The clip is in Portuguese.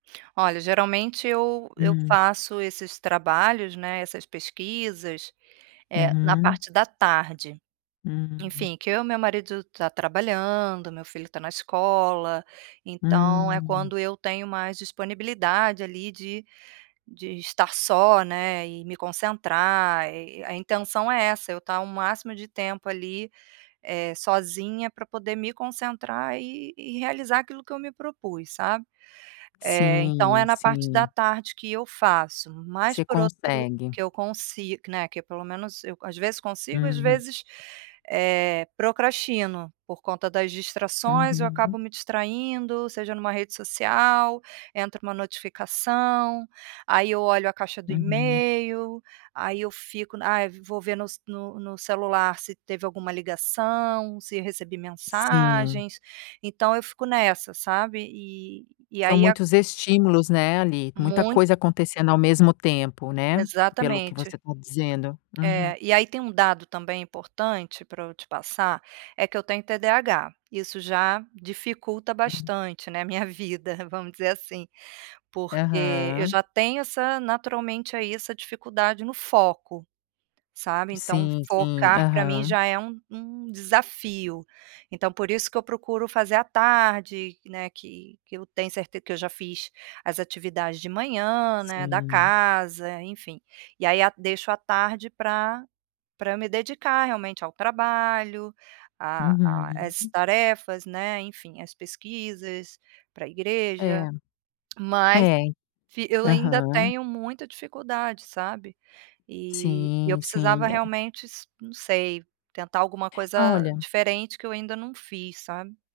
Olha, geralmente eu eu Hum. faço esses trabalhos, né, essas pesquisas, eh, na Uhum. parte da tarde. Hum. Enfim, que eu e meu marido tá trabalhando, meu filho está na escola, então é Hum. quando eu tenho mais disponibilidade ali de de estar só, né, e me concentrar. E a intenção é essa, eu tá o máximo de tempo ali, eh, sozinha pra poder me concentrar e e realizar aquilo que eu me propus, sabe? Eh, então é Sim, na parte da sim. tarde que eu faço, Que mas você por outro consegue. que eu consigo que né, que pelo menos eu, às vezes consigo, às Uhum. vezes, eh, procrastino, por conta das distrações eu acabo Uhum. me distraindo. Seja numa rede social, entra uma notificação, aí eu olho a caixa do Uhum. email, aí eu fico n ai vou ver no s no no celular se teve alguma ligação, se recebi Sim. mensagens, então eu fico nessa sabe e e São aí a muitos estímulos, né, ali, muita Muito. coisa acontecendo ao mesmo tempo, né, pelo que Exatamente. você está dizendo. Uhum. É, e aí tem um dado também importante pra eu te passar, é que eu tenho TDAH. Isso já dificulta Hum. bastante, né, minha vida, vamos dizer assim. Porque eu Aham. já tenho essa naturalmente aí, essa dificuldade no foco, sabe, então Sim, sim, focar pra mim aham. já é um um desafio. Então por isso que eu procuro fazer à tarde, né, que que eu tenho certe que eu já fiz as atividades de manhã, né, da Sim. casa, enfim. E aí a deixo à tarde pra pra me dedicar realmente ao trabalho, a a às Uhum. tarefas, né, enfim, às pesquisas pra É. igreja. Mas É. fi eu ainda Aham. tenho muita dificuldade, sabe. E e eu Sim, precisava sim, é. realmente s não sei, tentar alguma coisa Olha diferente que eu ainda não fiz, sabe?